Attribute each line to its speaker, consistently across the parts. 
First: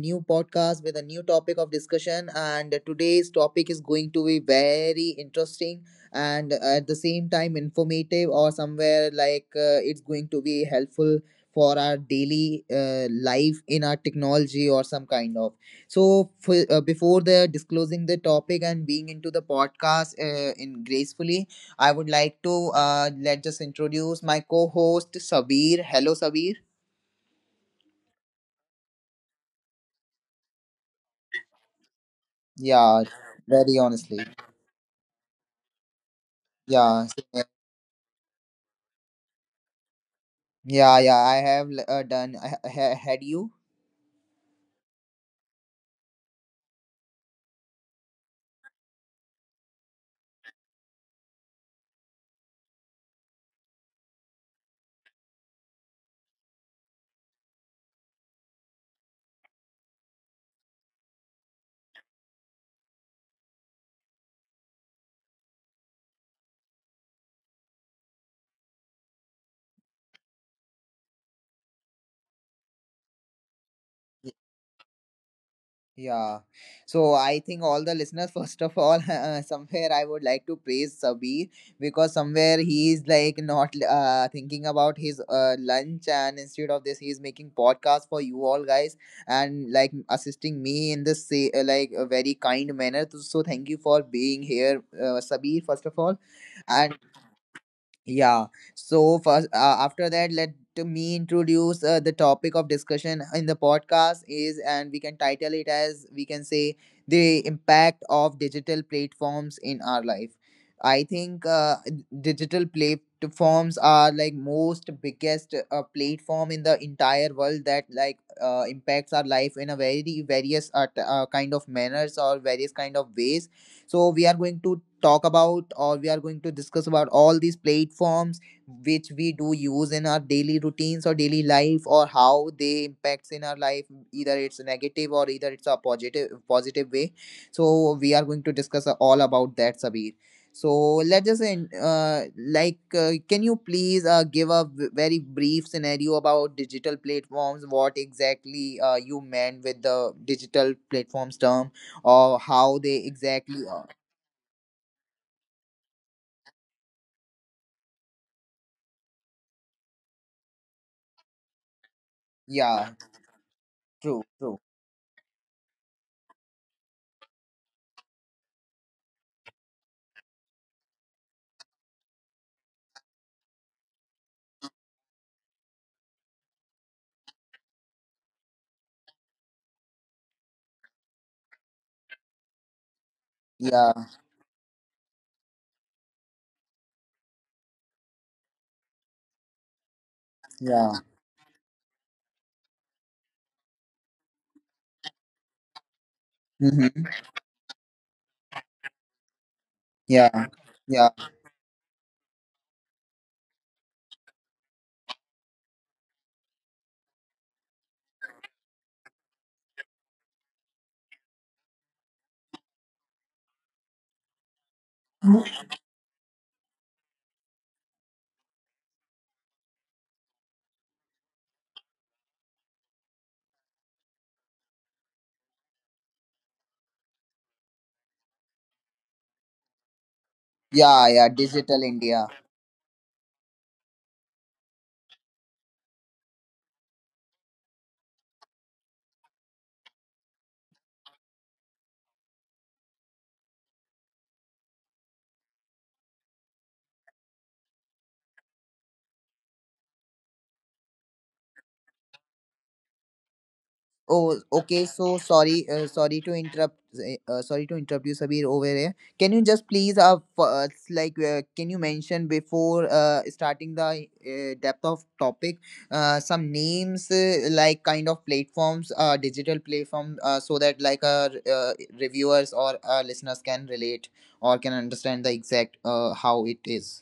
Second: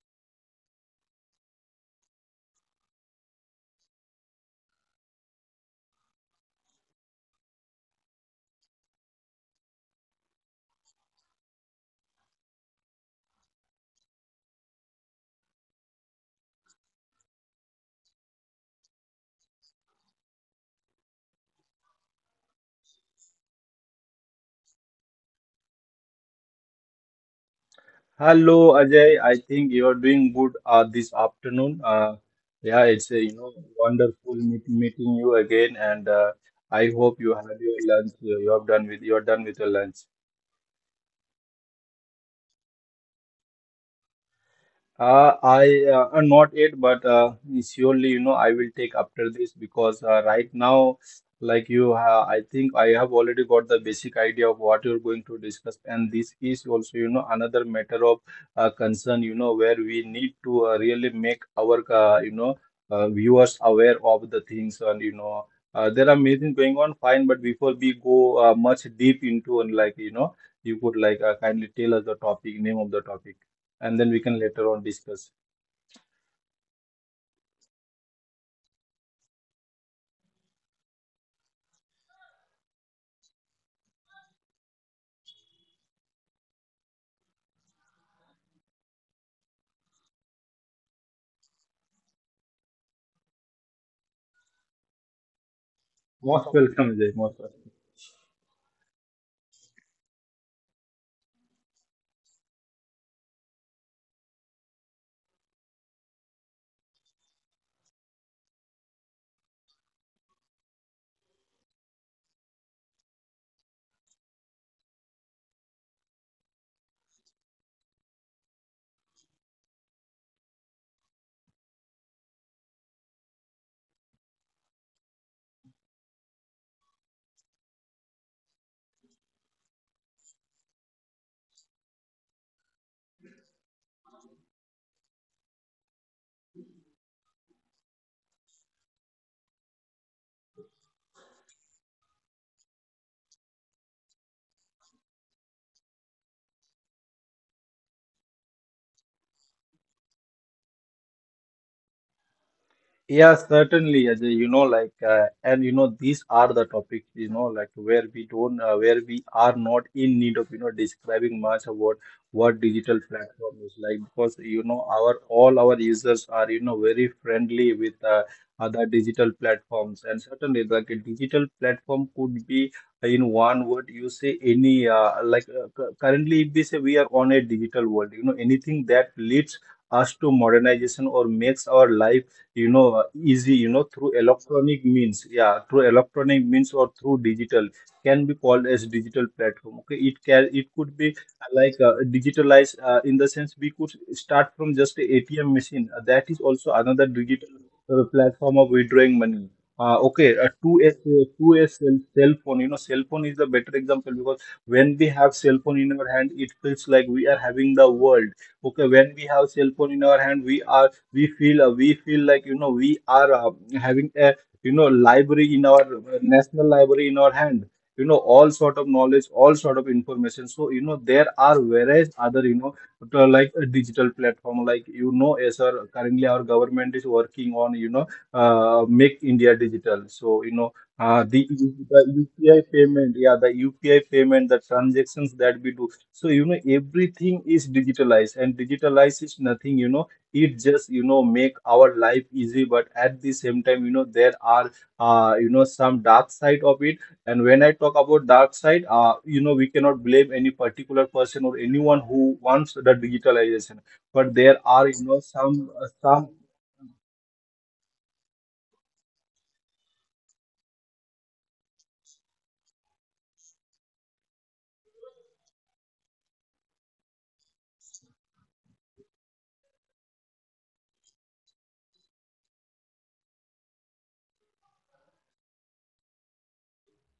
Speaker 1: new podcast with a new topic of discussion. And today's topic is going to be very interesting and at the same time informative, or somewhere like it's going to be helpful for our daily life in our technology or some kind of. So, before the disclosing the topic and being into the podcast in gracefully, I would like to let just introduce my co-host Sabir. Hello, Sabir.
Speaker 2: Hello, Ajay. I think you are doing good this afternoon. Yeah,
Speaker 1: Yeah,
Speaker 2: it's a
Speaker 1: very honestly.
Speaker 2: wonderful meeting you again, and I
Speaker 1: Yeah,
Speaker 2: hope you had your lunch. You have done with you're done with your lunch.
Speaker 1: yeah, yeah. I have done. I had you.
Speaker 2: I Not yet, but surely you know I will take after this because right now, like you, I think I have already got the basic idea of what you're going to discuss, and this is also you know another matter of concern, you know, where we need to really make our viewers aware of the things, and you know there are many things going on. Fine, but before we go much deep into and like you know, you could like kindly tell us the topic, name of the topic, and then we can later on discuss.
Speaker 1: Yeah. So I think all the listeners, first of all, somewhere I would like to praise Sabir because somewhere he is like not thinking about his lunch and instead of this, he is making podcast for you all guys and like assisting me in this say, like a very kind manner. So thank you for being here, Sabir, first of all.
Speaker 2: Most welcome, Jay. Most welcome.
Speaker 1: Yeah. So first, after that, let me introduce the topic of discussion in the podcast is, and we can title it as we can say the impact of digital platforms in our life. I think digital platforms are like most biggest platform in the entire world that like impacts our life in a very various kind of manners or various kind of ways, so we are going to talk about or we are going to discuss about all these platforms which we do use in our daily routines or daily life, or how they impacts in our life, either it's negative or either it's a positive way. So we are going to discuss all about that, Sabir. So let us in like can you please give a very brief scenario about digital platforms, what exactly you meant with the digital platforms term or how they
Speaker 2: Yeah,
Speaker 1: exactly are.
Speaker 2: certainly, Ajay. You know, like, and you know, these are the topics, you know, like where we don't, where we are not in need of, you know, describing much about what digital
Speaker 1: Yeah,
Speaker 2: platform is like,
Speaker 1: true,
Speaker 2: because you
Speaker 1: true.
Speaker 2: know, our all our users are, you know, very friendly with other digital platforms, and certainly, like, a digital platform could be, in one word, you say any, currently, if we say we are on a digital world, you know, anything that leads us to modernization or makes our life you know easy, you know,
Speaker 1: Yeah,
Speaker 2: through electronic means, yeah, through electronic means or through digital can be called as digital platform. Okay, it could
Speaker 1: yeah,
Speaker 2: be digitalized, in the sense we could start from just a ATM machine. That is also another
Speaker 1: mm-hmm.
Speaker 2: digital platform of withdrawing money, okay,
Speaker 1: Yeah, yeah,
Speaker 2: to a cell phone. You know, cell phone is the better example because when we have cell phone in our hand, it feels like we are having the world. Okay, when we have cell phone in our hand, we feel like, you know, we are having a you know library in our national library in our hand. You know, all sort of knowledge, all sort of information. So you know there are various other, you know, like a digital platform, like, you know, as our currently our government is working on, you know, make India digital. So you know
Speaker 1: yeah, yeah.
Speaker 2: the
Speaker 1: Digital
Speaker 2: the
Speaker 1: India.
Speaker 2: upi payment, yeah, the UPI payment, the transactions that we do. So you know everything is digitalized, and digitalized is nothing, you know, it just you know make our life easy, but at the same time, you know, there are you know some dark side of it. And when I talk about dark side, you know, we cannot blame any particular person or anyone who wants the digitalization, but
Speaker 1: Oh,
Speaker 2: there are
Speaker 1: okay.
Speaker 2: you know
Speaker 1: So
Speaker 2: some
Speaker 1: sorry,
Speaker 2: some.
Speaker 1: sorry to interrupt. Sorry to interrupt you, Sabir, over here. Can you just please, like, can you mention before starting the depth of topic, some names, like kind of platforms, digital platform, so that like our reviewers or listeners can relate or can understand the exact how it is.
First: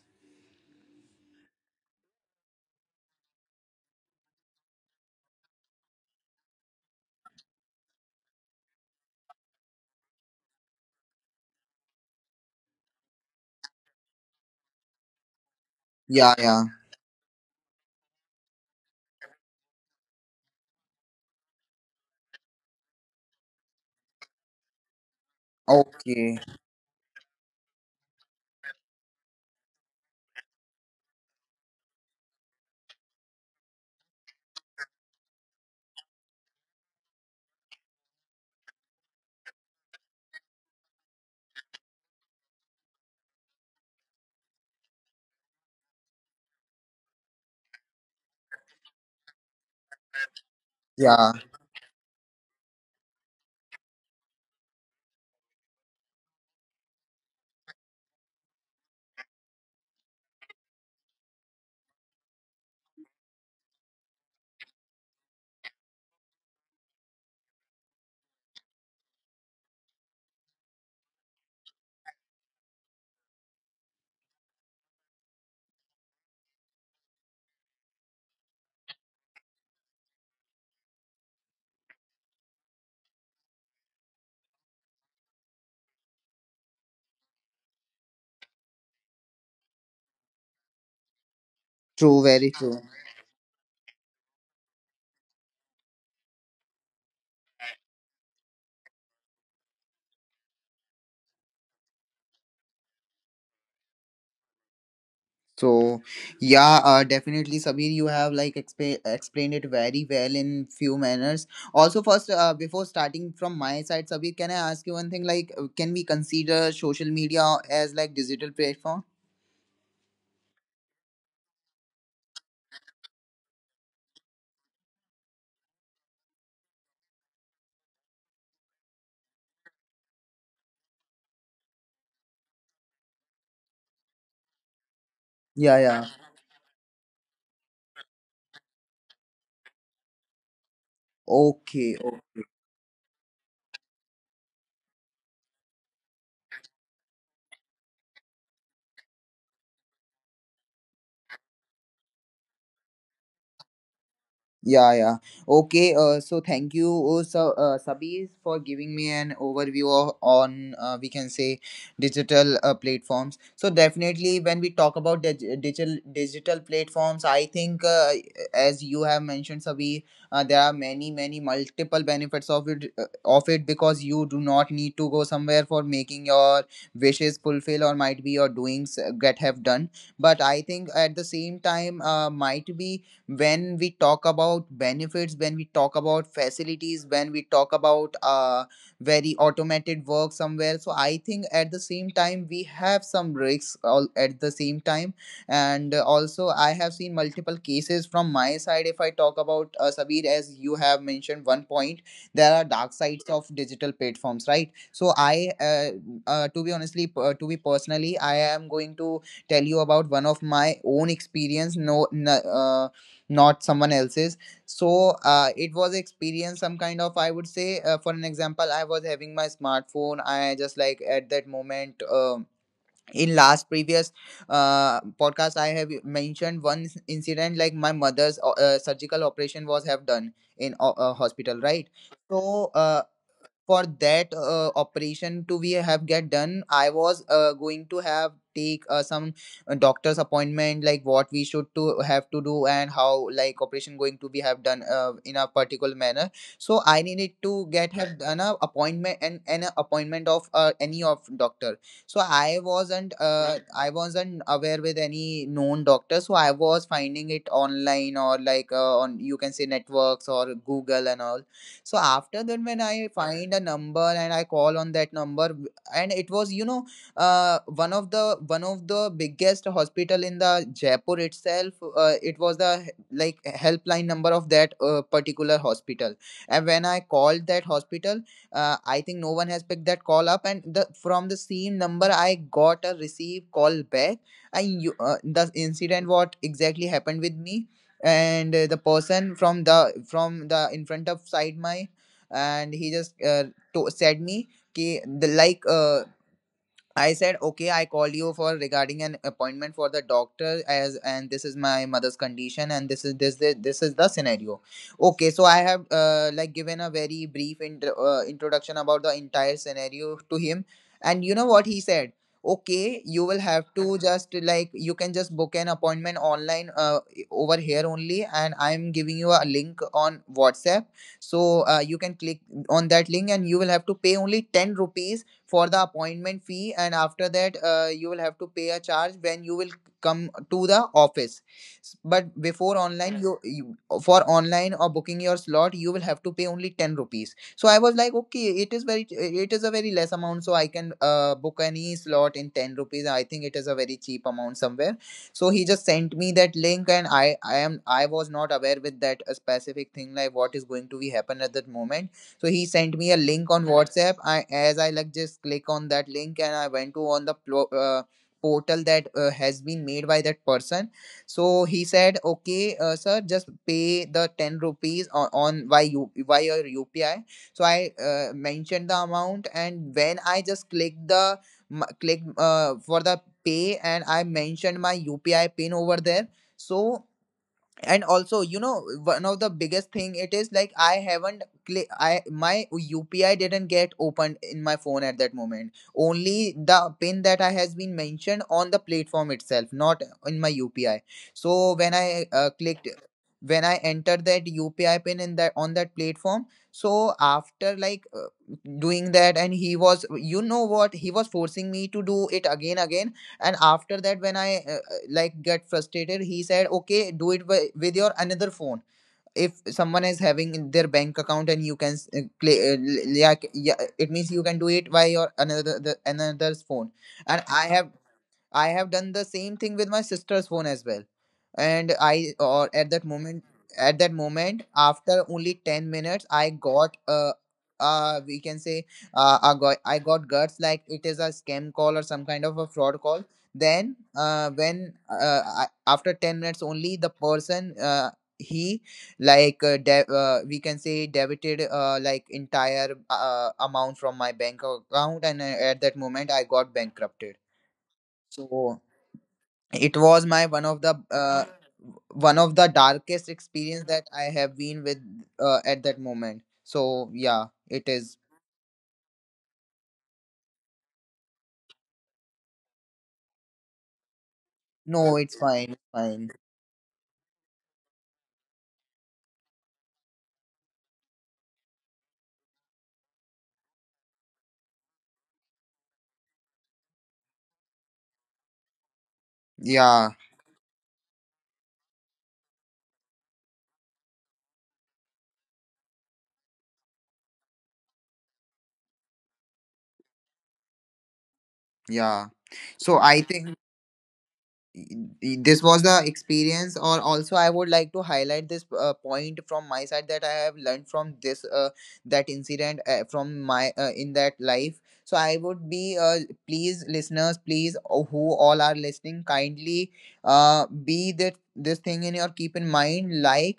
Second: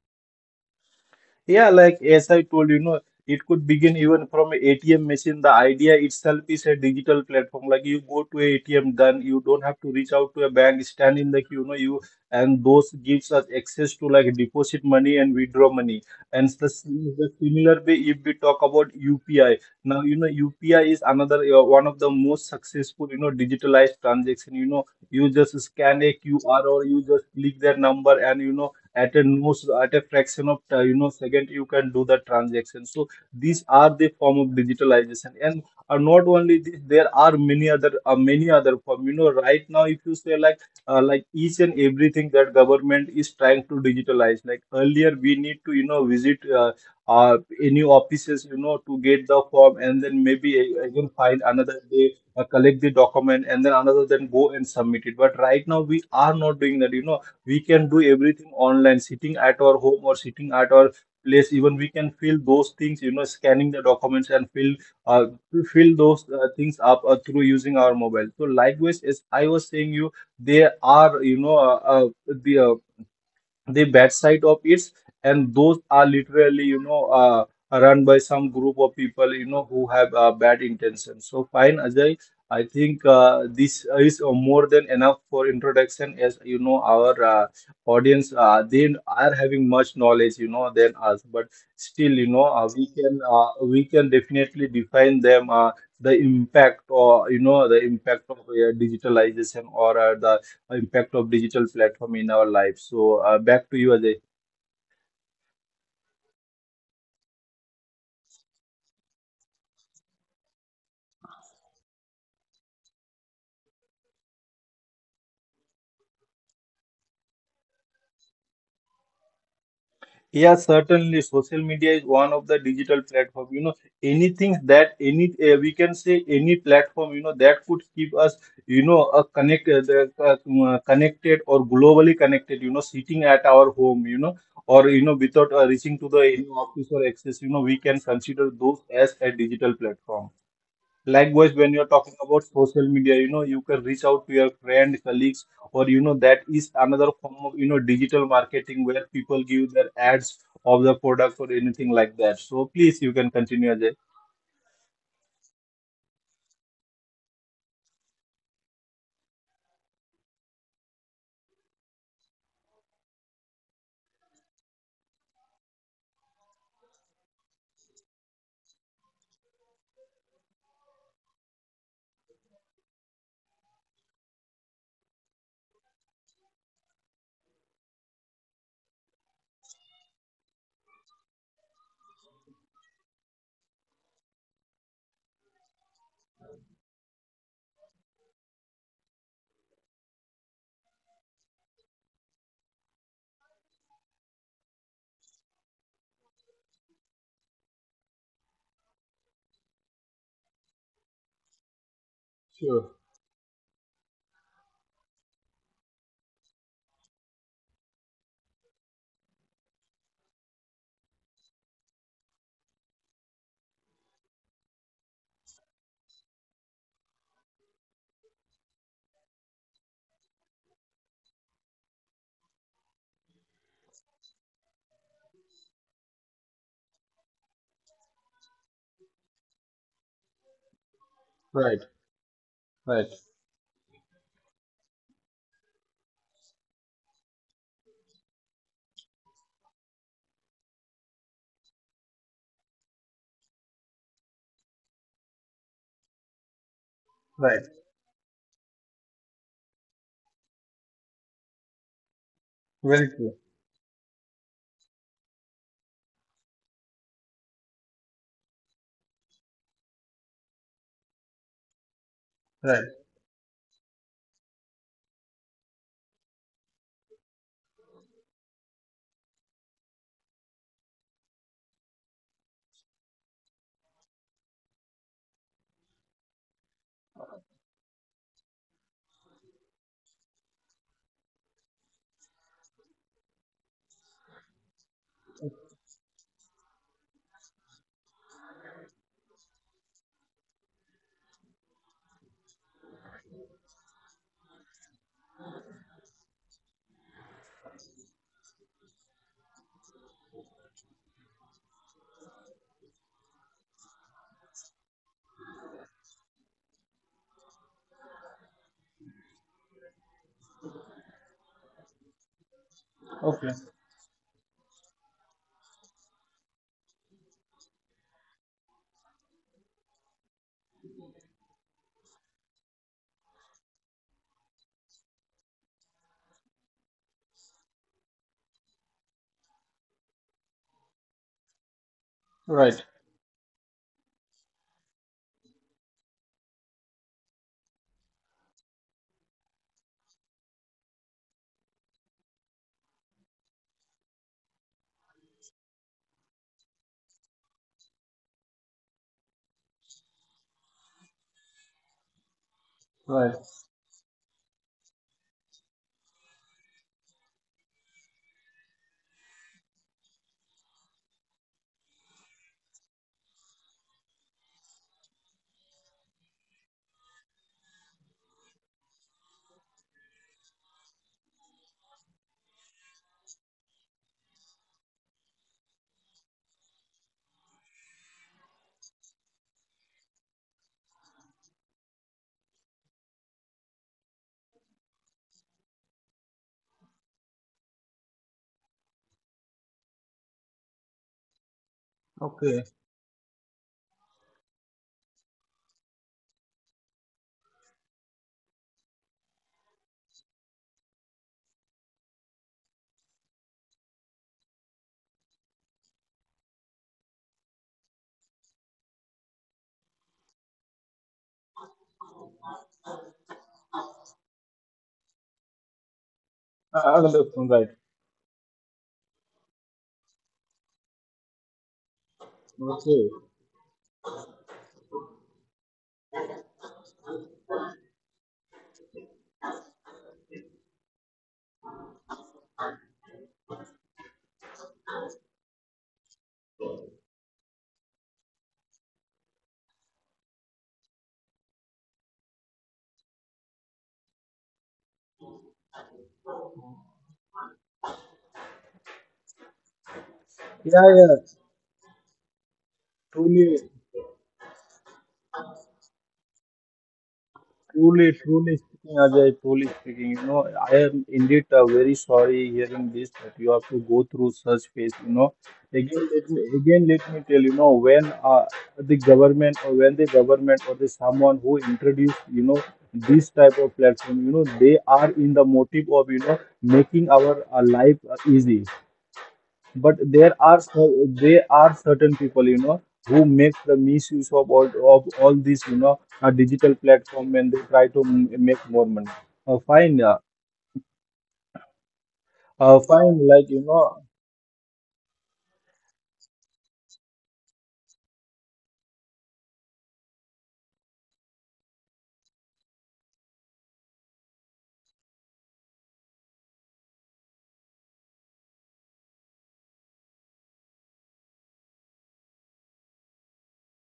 Speaker 2: Yeah, like as I told you, you know, it could begin even from a ATM machine. The idea itself is a digital platform. Like you go to a ATM, then you don't have to reach out to a bank, stand in the queue, you know, you, and those gives us access to like deposit money and withdraw money.
Speaker 1: Yeah,
Speaker 2: And
Speaker 1: yeah.
Speaker 2: the similar way, if we talk about UPI, now you know UPI is another, one of the most successful, you know, digitalized transaction. You know, you just scan a
Speaker 1: Okay.
Speaker 2: QR or you just click their number, and you know at a most at a fraction of you know second you can do the transaction. So these are the form of digitalization. And not only this, there are many other form. You know, right now if you say like each and everything that government is trying to digitalize, like earlier we need to, you know, visit uh, any offices, you know, to get the form, and then maybe again
Speaker 1: Yeah.
Speaker 2: find another day, collect the document, and then another, then go and submit it. But right now we are not doing that. You know, we can do everything online, sitting at our home or sitting at our place. Even we can fill those things, you know, scanning the documents and fill uh, to fill those things up through using our mobile. So likewise, as I was saying, you, they are you know the uh, the bad side of it, and those are literally, you know, run by some group of people, you know, who have bad intentions. So fine, Ajay, I think this is more than enough for introduction, as you know our audience they are having much knowledge you know than us. But still,
Speaker 1: True.
Speaker 2: you know,
Speaker 1: Very true.
Speaker 2: we can definitely define them, the impact, or you know the impact of digitalization, or the impact of digital platform in our life. So back to you, Ajay.
Speaker 1: So yeah, definitely, Sabir, you have like explained it very well in few manners. Also, first, before starting from my side, Sabir, can I ask you one thing? Like, can we consider social media as like digital platform?
Speaker 2: Yeah, certainly. Social media is one of the digital platform. You know, anything that any we can say any platform, you know, that could keep us, you know, connected or globally connected, you know, sitting at our home, you know, or you know without
Speaker 1: Yeah, yeah.
Speaker 2: reaching to the any office or access, you know, we can consider those as a digital platform. Likewise, when
Speaker 1: Okay,
Speaker 2: you're talking about social media, you know, you can reach out to your friend, colleagues, or you know, that is another form of you know digital marketing where people give their ads of the product or anything like that. So please, you can continue, Ajay.
Speaker 1: yeah, yeah. Okay, so thank you, oh, so, Sabir, for giving me an overview of, on, we can say, digital platforms. So definitely, when we talk about digital platforms, I think, as you have mentioned, Sabir, there are many, many multiple benefits of it, of it because you do not need to go somewhere for making your wishes fulfill or might be your doings get have done. But I think at the same time, might be when we talk about benefits, when we talk about facilities, when we talk about very automated work somewhere, so I think at the same time we have some risks all at the same time. And also, I have seen multiple cases from my side. If I talk about Sabir, as you have mentioned one point, there are
Speaker 2: Sure.
Speaker 1: dark sides of digital platforms, right? So I to be honestly to be personally, I am going to tell you about one of my own experience, not someone else's. So it was experience some kind of, I would say, for an example, I was having my smartphone. I just like at that moment, in last previous podcast I have mentioned one incident, like my mother's surgical operation was have done in a hospital, right? So
Speaker 2: Right.
Speaker 1: for that operation to be have get done, I was going to have take some doctor's appointment, like what we should to have to do and how like operation going to be have done in a particular manner. So I needed
Speaker 2: Right.
Speaker 1: to get have done a appointment, and an appointment of any of doctor. So I
Speaker 2: Very
Speaker 1: wasn't
Speaker 2: true.
Speaker 1: I wasn't aware with any known doctor, so I was finding it online or like on you can say networks or Google and all. So after that,
Speaker 2: Right.
Speaker 1: when I find a number and I call on that number, and it was, you know, one of the biggest hospital in the Jaipur itself. It was the like helpline number of that particular hospital. And when I called that hospital, I think no one has picked that call up, and the from the same number I got a receive call back. I you, the incident what exactly happened with me, and the person from the in front of side my, and he just said me. कि the like I said, okay, I call you for regarding an appointment for the doctor, as and this is my mother's condition and this is this is the scenario. Okay, so I have like given a very brief introduction about the entire scenario to him, and you know what he said. Okay, you will
Speaker 2: Okay.
Speaker 1: have to just like you can just book an appointment online over here only, and I'm giving you a link on WhatsApp, so you can click on that link and you will have to pay only ten rupees for the appointment fee, and after that you will have to pay a charge when you will come to the office. But before online you, for online or booking your slot, you will have to pay only 10 rupees. So I was like, okay, it is very, it is a very less amount, so I can book any slot in 10 rupees. I think it is a very cheap amount somewhere. So he just sent me that link, and I was not aware with that specific thing, like what is going to be happen at that moment. So he sent me a
Speaker 2: Right.
Speaker 1: link on WhatsApp. I, as I like just click on that link, and I went to on the portal that has been made by that person. So he said, "Okay, sir, just pay the ten rupees on by you by your UPI." So I mentioned the amount, and when I just clicked the m- click for the pay, and I mentioned my UPI pin over there. So, and also you know, one of the biggest thing, it is like I haven't cli- I, my UPI didn't get opened in my phone at that moment. Only the pin that I has been mentioned on the platform itself, not in my UPI. So when I clicked when I entered that UPI pin in that on that platform, so after like doing that, and he was, you know what, he was forcing me to do it again. And after that, when I like get frustrated, he said, okay, do it with your another phone, if someone is having in their bank account, and you can yeah, yeah, it means you can do it by your another
Speaker 2: I
Speaker 1: another's
Speaker 2: I
Speaker 1: phone.
Speaker 2: understand.
Speaker 1: And
Speaker 2: Right.
Speaker 1: I have I have done the same thing with my sister's phone as well. And I or
Speaker 2: Okay.
Speaker 1: At that moment, after only 10 minutes, I got we can say, I got guts like it is a scam call or some kind of a fraud call. Then when I, after 10 minutes only the person he we can say debited like entire amount from my bank account and at that moment I got bankrupted. So it was my
Speaker 2: Yeah. Yeah.
Speaker 1: one of the darkest
Speaker 2: Truly.
Speaker 1: experience that I have been with at that moment. So yeah,
Speaker 2: Truly,
Speaker 1: it is.
Speaker 2: truly speaking, Ajay, truly speaking, you know, I am indeed very sorry hearing this that you have to go through such phase. You know,
Speaker 1: No, it's fine, it's
Speaker 2: let me
Speaker 1: fine.
Speaker 2: again let me tell you know when uh, the government or when the government or the someone who introduced you know this type of platform, you know, they are in the motive of you know making our life easy, but
Speaker 1: Yeah,
Speaker 2: there are certain people you know who make the misuse of all these you know digital platform, and they try to make more money. uh, fine uh,
Speaker 1: yeah.
Speaker 2: Fine,
Speaker 1: So I
Speaker 2: like you
Speaker 1: think
Speaker 2: know.
Speaker 1: this was the experience, or also I would like to highlight this point from my side that I have learned from this that incident from my in that life. So I would be please listeners, please who all are listening, kindly be that this thing in your keep in mind, like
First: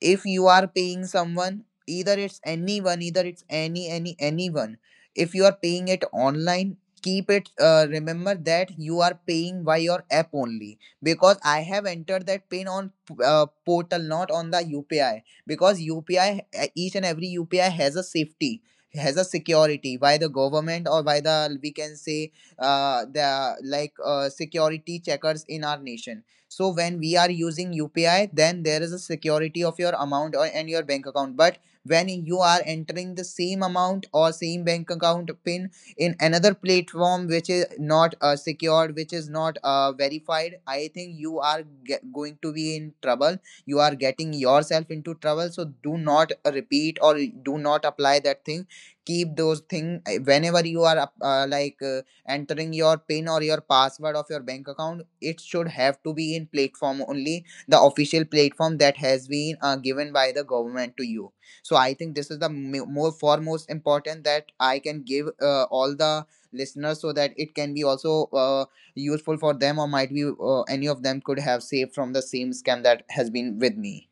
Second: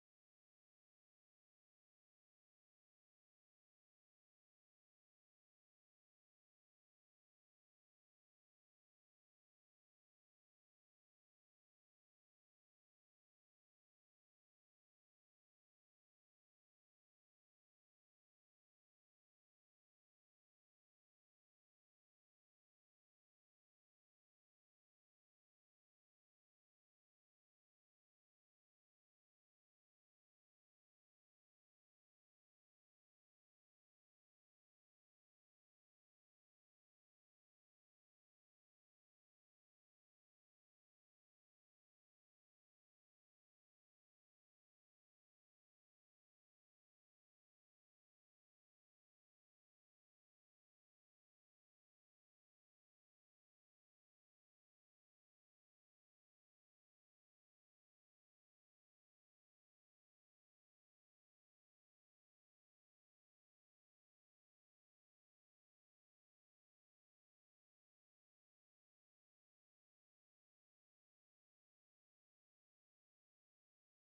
Speaker 1: if you are paying someone, either it's anyone, either it's any anyone, if you are paying it online, keep it, remember that you are paying by your app only, because I have entered that pin on portal, not on the UPI. Because UPI, each and every UPI has a safety, has a security by the government or by the, we can say, the like security checkers in our nation. So when we are using UPI, then there is a security of your amount or, and your bank account. But when you are entering the same amount or same bank account pin in another platform which is not secured, which is not verified, I think you are going to be in trouble. You are getting yourself into trouble. So do not repeat or do not apply that thing. Keep those thing whenever you are entering your pin or your password of your bank account, it should have to be in platform only, the official platform that has been given by the government to you. So I think this is the more foremost important that I can give all the listeners, so that it can be also useful for them, or might be any of them could have saved from the same scam that has been with me.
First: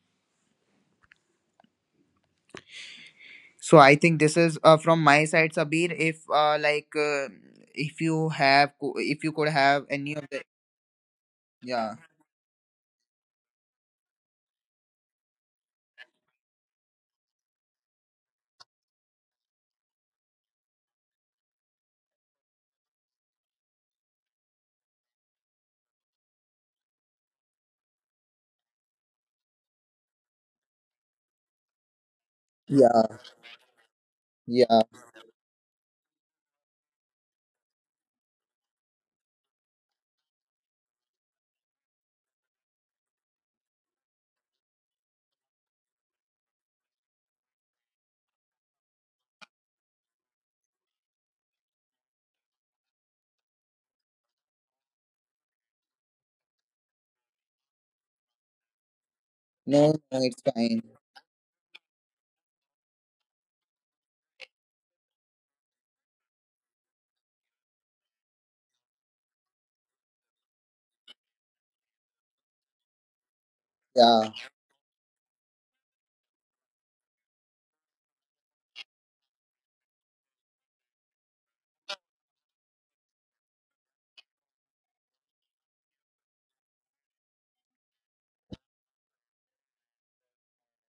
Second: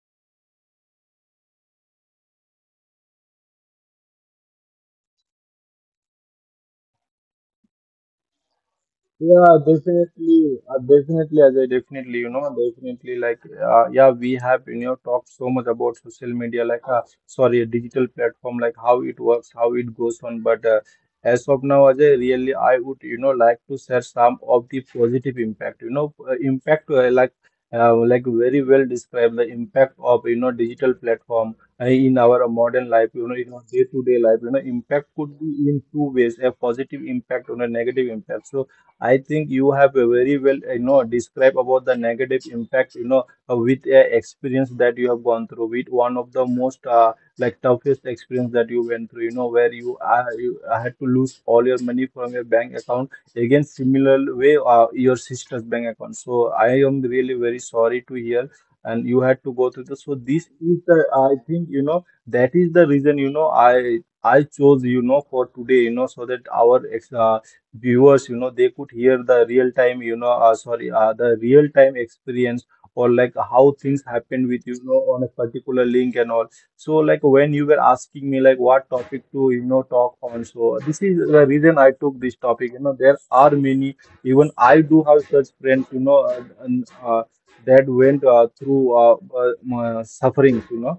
Speaker 1: So I think this is from my side, Sabir. If if you have if you could
Speaker 2: Yeah,
Speaker 1: have any of the.
Speaker 2: definitely, definitely, Ajay,
Speaker 1: Yeah,
Speaker 2: definitely, you know, definitely, like, yeah, we have, you know, talked so much about social media, like, sorry, a digital platform, like how it works, how it goes on, but as of now, Ajay, really, I would, you know, like to share some of the positive impact, you know, like very well described the impact of, you know, digital platform in our modern life,
Speaker 1: yeah,
Speaker 2: you know, in our day-to-day life. You know,
Speaker 1: yeah.
Speaker 2: impact could be in two ways, a positive impact and a negative impact. So I think you have a very well, you know, describe about the negative impact, you know, with a experience that you have gone through, with one of the most like toughest experience that you went through, you know, where you you had to lose all your money from your bank account. Again, similar way, your sister's bank account. So I am really very sorry to hear, and you had to go through
Speaker 1: No,
Speaker 2: this. So
Speaker 1: no, it's
Speaker 2: this is
Speaker 1: fine.
Speaker 2: the, I think, you know, that is the reason, you know, I chose, you know, for today, you know, so that our viewers you know they could hear the real time, you know, sorry the real time experience, or like how things
Speaker 1: Yeah,
Speaker 2: happen with you know on a particular link and all. So like when you were asking me like what topic to you know talk on, so this is the reason I took this topic. You know, there are many, even I do have such friends, you know, that went through sufferings, you know.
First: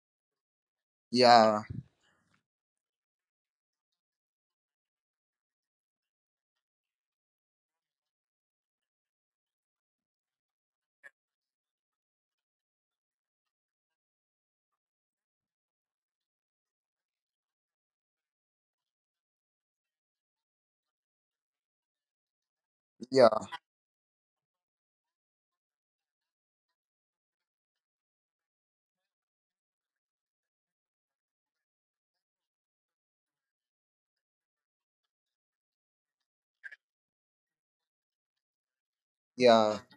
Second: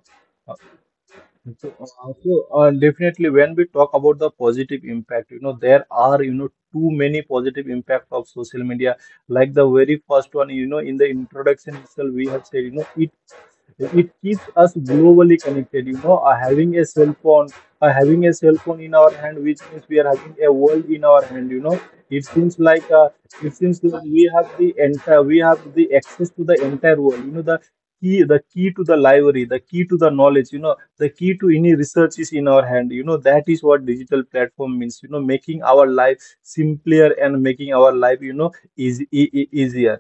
Speaker 2: Uh,
Speaker 1: yeah,
Speaker 2: so, uh, Definitely when we talk about the positive impact, you know, there are, you know, too many positive impact of social media. Like the very first one, you know, in the introduction itself, we have said, you know, it keeps us globally connected. You know, having a cell phone in our hand, which means we are having a world in our hand. You know, it seems like uh,
Speaker 1: yeah,
Speaker 2: it seems like we have the access to the entire world. You know, the key to the library, the key to the knowledge. You know, the key to any research is in our hand, that is what digital platform means, making our life simpler and making our life, easy, e- e-
Speaker 1: yeah,
Speaker 2: easier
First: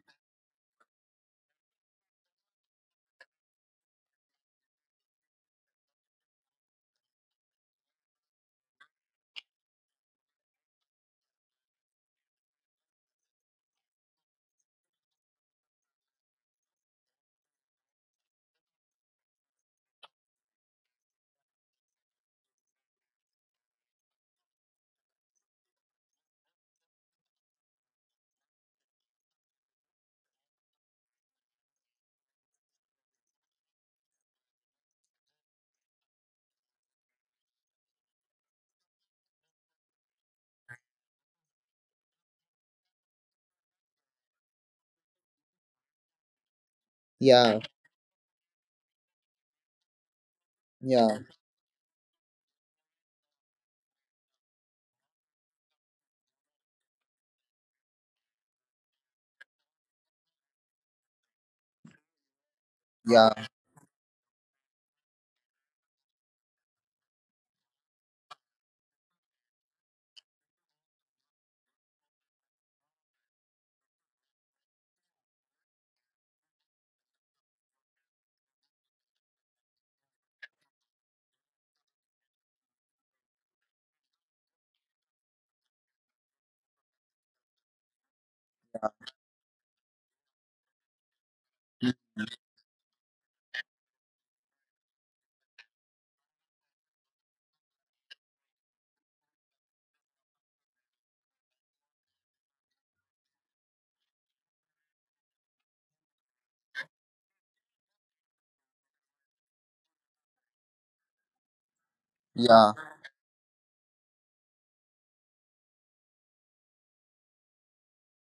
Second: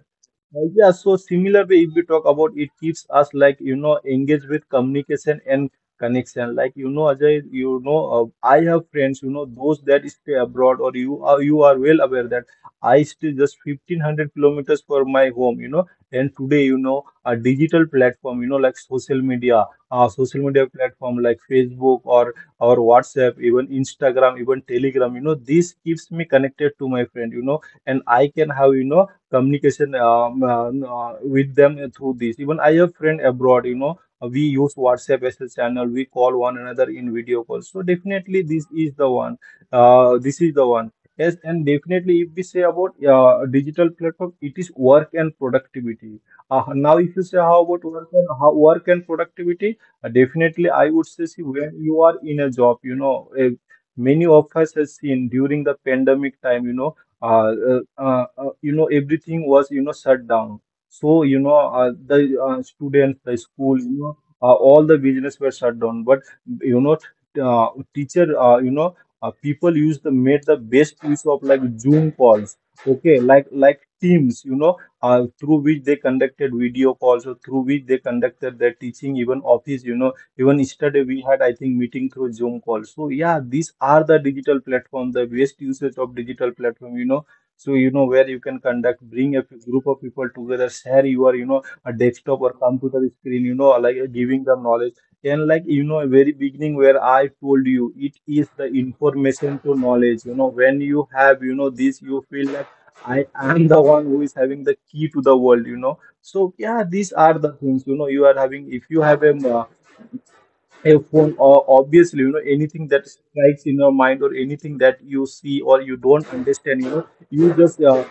Speaker 2: Yeah, so similar way. If we talk about, it keeps us, like, engaged with communication and connection. Like, Ajay, I have friends, those that stay abroad, or you are well aware that I stay just 1,500 kilometers from my home, you know. And today, a digital platform, like social media platform like Facebook or WhatsApp, even Instagram, even Telegram, this keeps me connected to my friend, and I can have, communication, with them through this. Even I have friend abroad, we use WhatsApp as a channel. We call one another in video calls. So definitely this is the one. This is the one. Yes, and definitely if we say about digital platform, it is work and productivity. Now, if you say how
Speaker 1: yeah,
Speaker 2: about work and how work and productivity, definitely I would
Speaker 1: yeah,
Speaker 2: say, see, when you are in a job, many of us has seen during the pandemic time, uh, everything was, shut down. So, the, students, the
Speaker 1: yeah,
Speaker 2: school, all the business were shut down. But, you know uh, teacher, people used the made the best use of, like, Zoom calls, okay, like Teams, through which they conducted video calls, or through which they conducted their teaching, even office, even yesterday we had, I think, meeting through Zoom call. So yeah, these are the digital platform, the best usage of digital platform, you know. So, where you can conduct, bring a group of people together, share your, a desktop or computer screen, like, giving them knowledge. And like, very beginning where I told you, it is the information to knowledge. You know, when you have, this, you feel like I am the one who is having the key to the world. You know, so yeah, these are the things. You know, you are having. If you have a phone, or obviously,
Speaker 1: yeah.
Speaker 2: anything that strikes in your mind, or anything that you see or you don't understand,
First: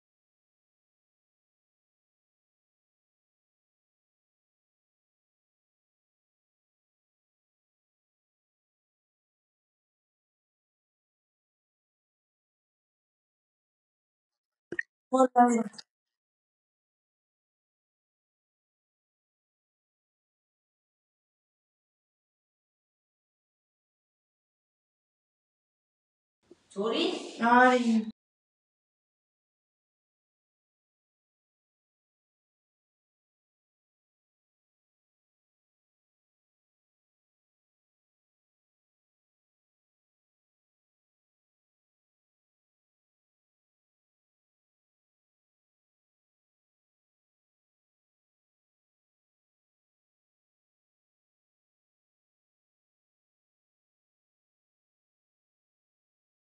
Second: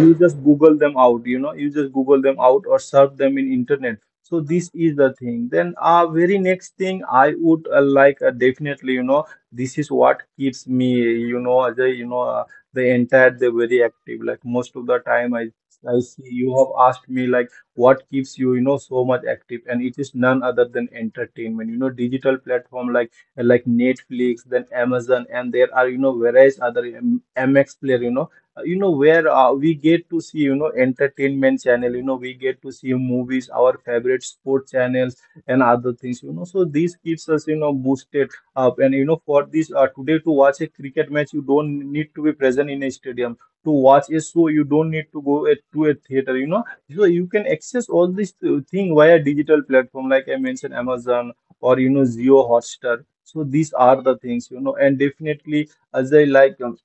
Speaker 2: you just google them out, you just google them out or search them in internet. So this is the thing. Then, very next thing I would, like, definitely, this is what keeps me, the, the entire day very active. Like most of the time, I see you have asked me like what keeps you, you know so much active, and it is none other than entertainment. You know, digital platform, like Netflix, then Amazon, and there are, various other
Speaker 1: Sorry?
Speaker 2: MX Player, you know.
Speaker 1: Sorry.
Speaker 2: Where we get to see, entertainment channel, we get to see movies, our favorite sport channels and other things, so this keeps us, boosted up. And, for this, today to watch a cricket match, you don't need to be present in a stadium. To watch a show, you don't need to go to a theater, so you can access all this thing via digital platform, like I mentioned, Amazon or, Zio Hotstar. So these are the things, you know, and definitely as I like. Um,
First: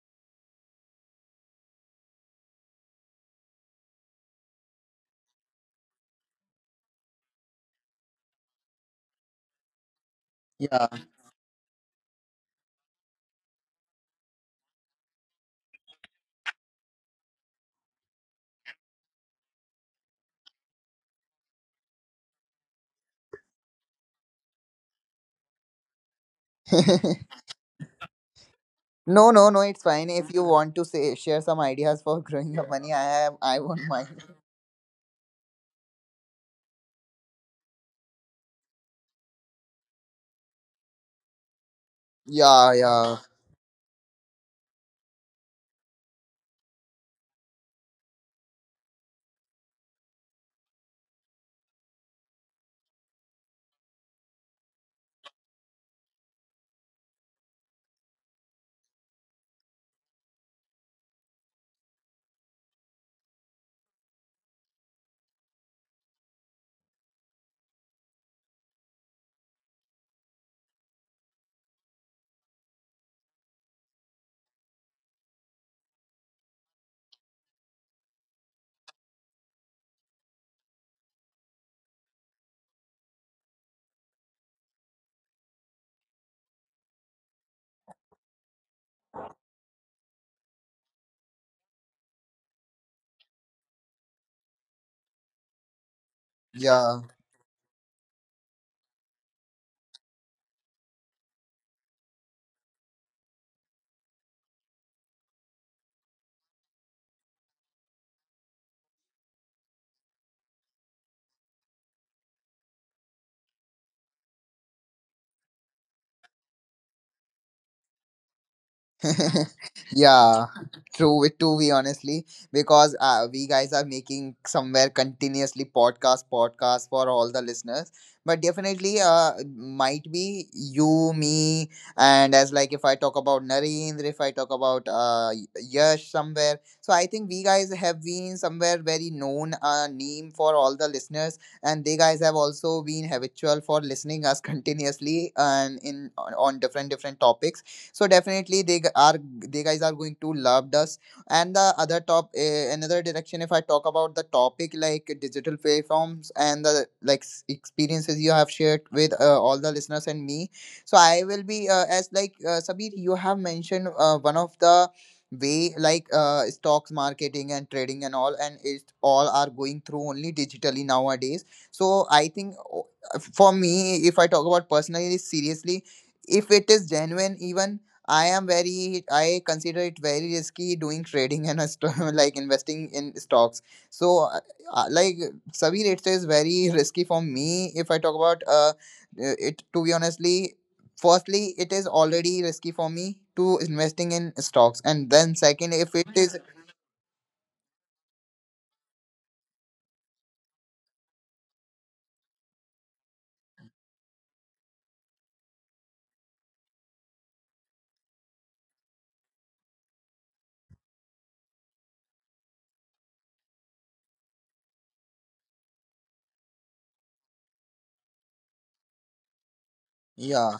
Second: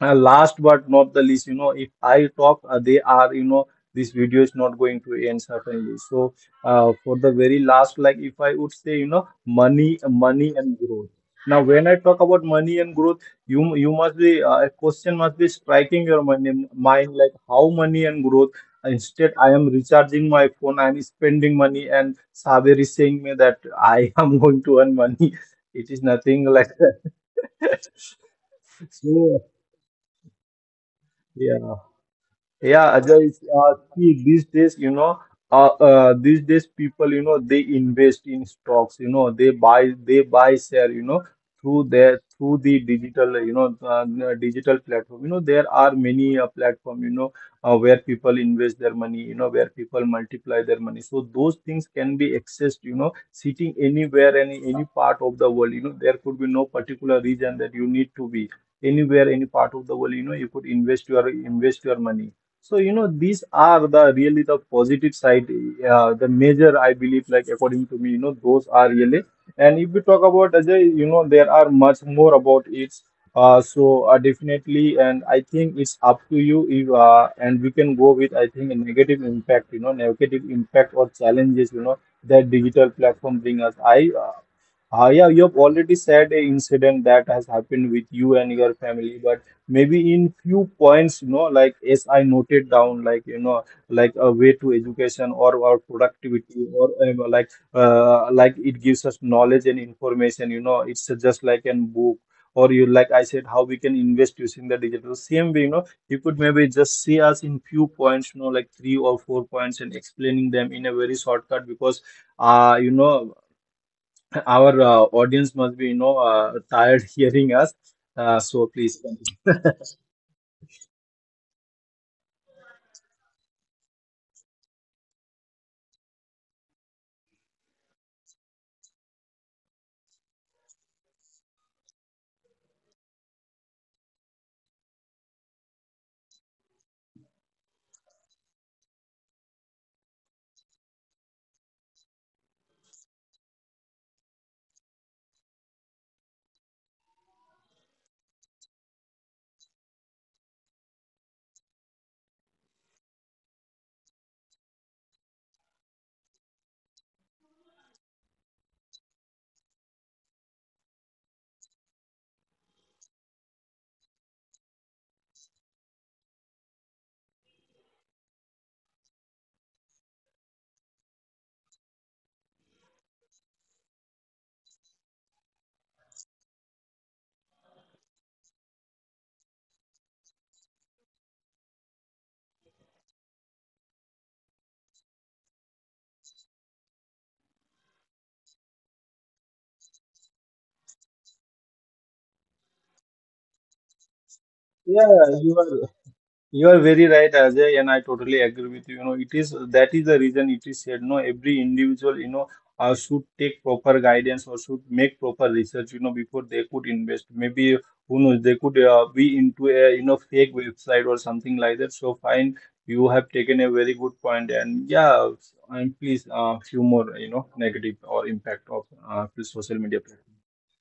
Speaker 2: uh, Last but not the least, if I talk, they are, this video is not going to end certainly. So, for the very last, like if I would say, money, money and
Speaker 1: Yeah.
Speaker 2: growth. Now, when I talk about money and growth, you must be, a question must be striking your money, mind, like, how money and growth. Instead, I am recharging my phone, I am spending money, and Saber is saying me that I am going to earn money. It is nothing like that. So,
Speaker 1: No, no, no. It's fine. If you want to say share some
Speaker 2: yeah.
Speaker 1: ideas for growing the money,
Speaker 2: Yeah,
Speaker 1: I
Speaker 2: Ajay, it's,
Speaker 1: have. I won't
Speaker 2: see,
Speaker 1: mind.
Speaker 2: these days, these days people, they invest in stocks, they buy share, through their, through
Speaker 1: Yeah,
Speaker 2: the
Speaker 1: yeah,
Speaker 2: digital, digital platform. You know, there are many platform, where people invest their money, where people multiply their money. So those things can be accessed, sitting anywhere, any part of the world. You know, there could be no particular region that you need to be anywhere, any part of the world. You know, you could invest your money. So, these are the really the positive side, the major, I believe, like, according to me, those are really. And if we talk about Ajay, there are much more about it. Definitely, and I think it's up to you if, and we can go with, I think, a negative impact, negative impact or challenges, that digital platform bring us. I, yeah, you have already said a incident that has happened with you and your family. But maybe in few points, like as I noted down, like, like a way to education, or productivity, or,
Speaker 1: yeah.
Speaker 2: like, like it gives us knowledge and information. You know, it's just like an book. Or you, like I said, how we can invest using the digital, same way, you could maybe just see us in few points, like three or four points, and explaining them in a very shortcut, because uh you know our audience must be, tired hearing us. So please continue.
Speaker 1: Yeah, true. With to be honestly, because we guys are making somewhere continuously podcast, podcast for all the listeners. But definitely, might be you, me, and as like if I talk about Narendra, if I talk about Yash somewhere. So I think we guys have been somewhere very known name for all the listeners, and they guys have also been habitual for listening us continuously, and in on different different topics. So definitely they are, they guys are going to love us. And the other top another direction, if I talk about the topic like digital platforms and the like experiences you have shared with all the listeners and me, so I will be as like Sabir, you have mentioned one of the way, like stocks marketing and trading and all, and it all are going through only digitally nowadays. So I think for me, if I talk about personally, seriously, if it is genuine even, I am very, I consider it very risky doing trading and a like investing in stocks. So, uh, like, Savir, it is very risky for me if I talk about it to be honestly. Firstly, it is already risky for me to investing in stocks,
Speaker 2: Yeah,
Speaker 1: and then
Speaker 2: you are
Speaker 1: second, if it is.
Speaker 2: you are very right, Ajay, and I totally agree with you. You know, it is, that is the reason it is said, no, every individual, should take proper guidance or should make proper research, before they could invest. Maybe who knows, they could be into a, fake website or something like that. So fine, you have taken a very good point, and yeah, and please, few more, negative or impact of social media platform.
Speaker 1: Yeah.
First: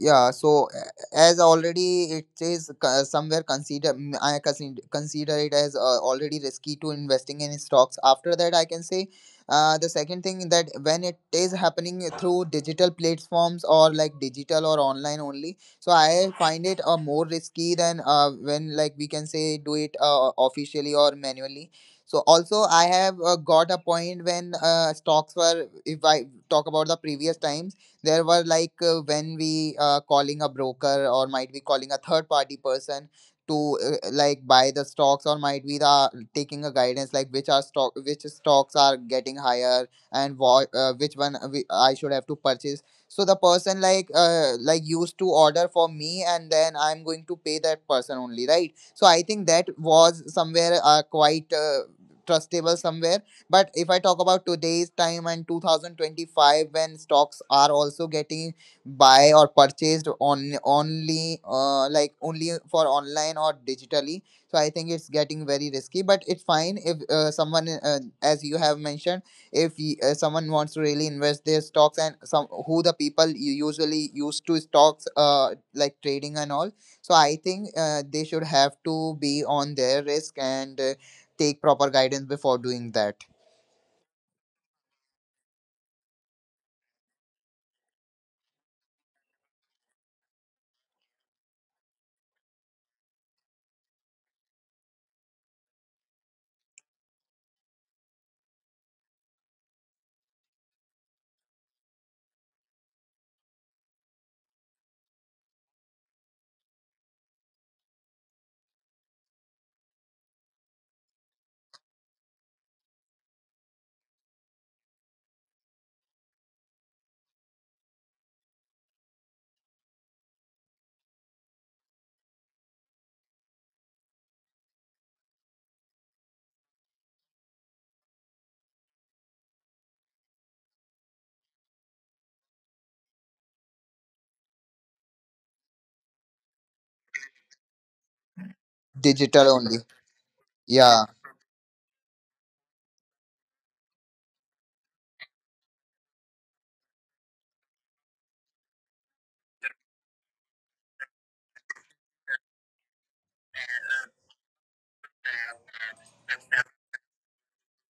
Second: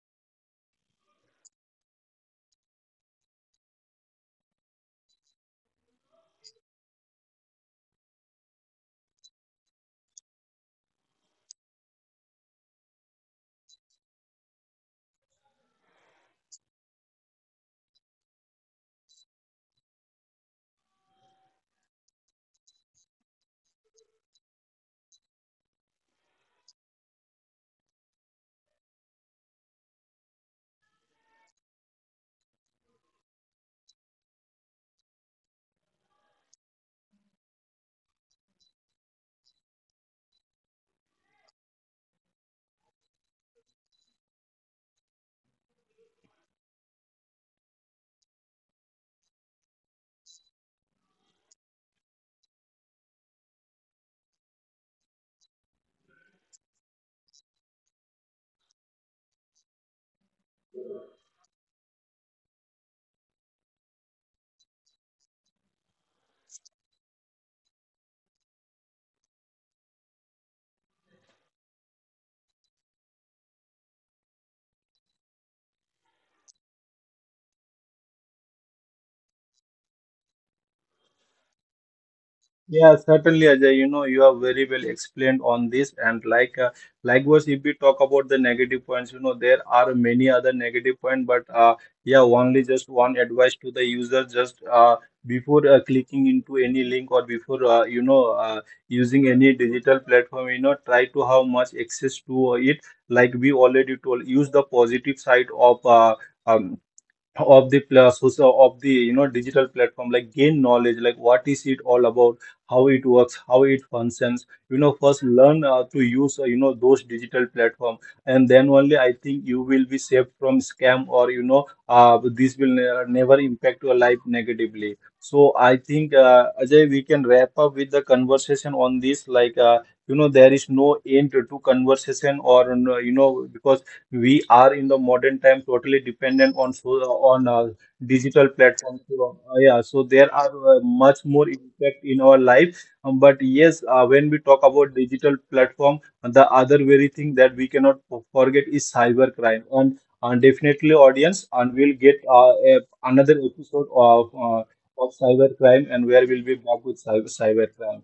Speaker 1: Yeah, so as already it is somewhere consider I consider it as already risky to investing in stocks. After that, I can say the second thing, that when it is happening through digital platforms, or like digital or online only, so I find it more risky than when, like we can say, do it officially or manually. So also I have got a point. When stocks were, if I talk about the previous times, there were like when we calling a broker or might be calling a third party person to like buy the stocks, or might be the taking a guidance like which stocks are getting higher, and what which one I should have to purchase. So the person like used to order for me, and then I'm going to pay that person only, right? So I think that was somewhere quite trustable somewhere. But if I talk about today's time and 2025, when stocks are also getting buy or purchased on only only for online or digitally, so I think it's getting very risky. But it's fine if someone, as you have mentioned, if someone wants to really invest their stocks, and some who the people you usually used to stocks like trading and all. So I think they should have to be on their risk, and take proper guidance before
Speaker 2: Yeah,
Speaker 1: doing that.
Speaker 2: certainly, Ajay. You know, you have very well explained on this, and like, likewise, if we talk about the negative points, there are many other negative points. But yeah, only just one advice to the user: just before clicking into any link, or before using any digital platform, try to have much access to it. Like we already told, use the positive side of, um, of the social of the, digital platform, like gain knowledge, like what is it all about, how it works, how it functions. You know, first learn to use, those digital platform, and then only I think you will be saved from scam, or, this will never impact your life negatively. So I think, Ajay, we can wrap up with the conversation on this. Like, there is no end to conversation. Or, because we are in the modern time totally dependent on, so on, digital platforms. So,
Speaker 1: Digital
Speaker 2: yeah,
Speaker 1: only.
Speaker 2: so there are
Speaker 1: Yeah.
Speaker 2: much more impact in our life. But yes, when we talk about digital platform, the other very thing that we cannot forget is cybercrime. And definitely, audience, and we'll get another episode of cybercrime, and where we'll be back with cybercrime.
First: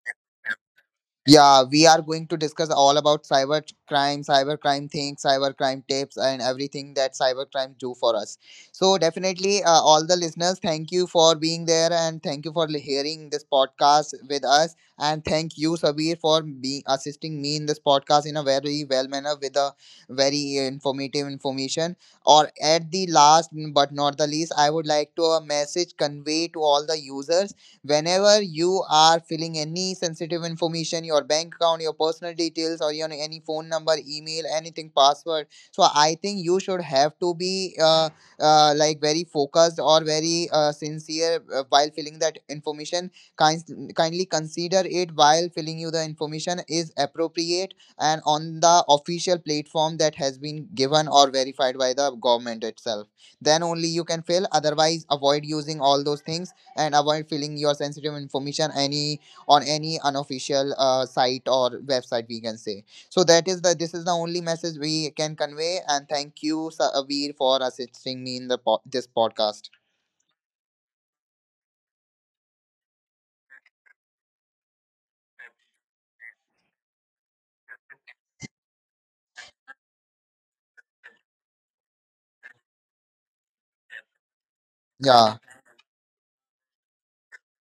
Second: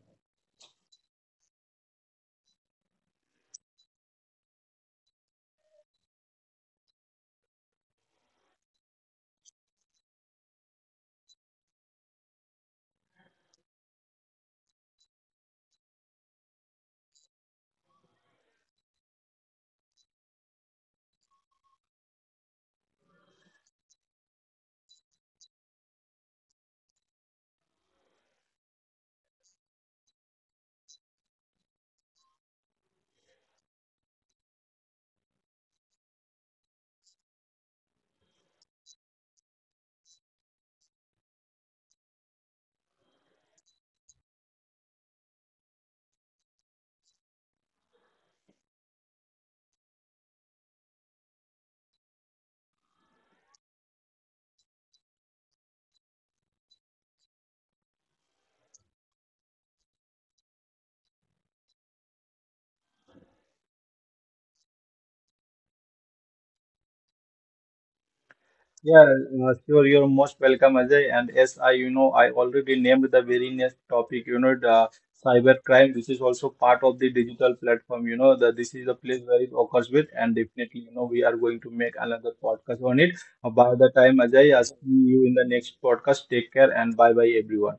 Speaker 1: Yeah, we are going to discuss all about cyber crime, cyber crime things, cyber crime tips, and everything that cyber crime do for us. So definitely, all the listeners, thank you for being there, and thank you for hearing this podcast with us, and thank you Sabir for being assisting me in this podcast in a very well manner with a very informative information. Or At the last but not the least, I would like to a message convey to all the users: whenever you are filling any sensitive information, your bank account, your personal details, or you know, any phone number, email, anything, password, so I think you should have to be like very focused or very sincere while filling that information. kind, Kindly consider it while filling, you the information is appropriate and on the official platform that has been given or verified by the government itself, then only you can fill. Otherwise, avoid using all those things, and avoid filling your sensitive information any, on any unofficial site or website, we can say. So that is the, this is the only message we can convey, and thank you Sabir for assisting me in the
Speaker 2: Yeah,
Speaker 1: this podcast.
Speaker 2: sure. You're most welcome, Ajay. And yes, I already named the very next topic, the cyber crime, which is also part of the digital platform. You know, the, this is the place where it occurs with, and definitely, we are going to make another podcast on it. By the time, Ajay, I see you in
Speaker 1: Yeah,
Speaker 2: the next podcast. Take care and bye bye, everyone.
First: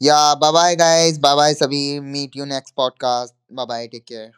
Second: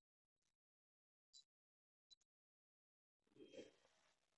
Speaker 1: yeah, bye bye guys, bye bye Sabir, meet you next podcast, bye bye, take care.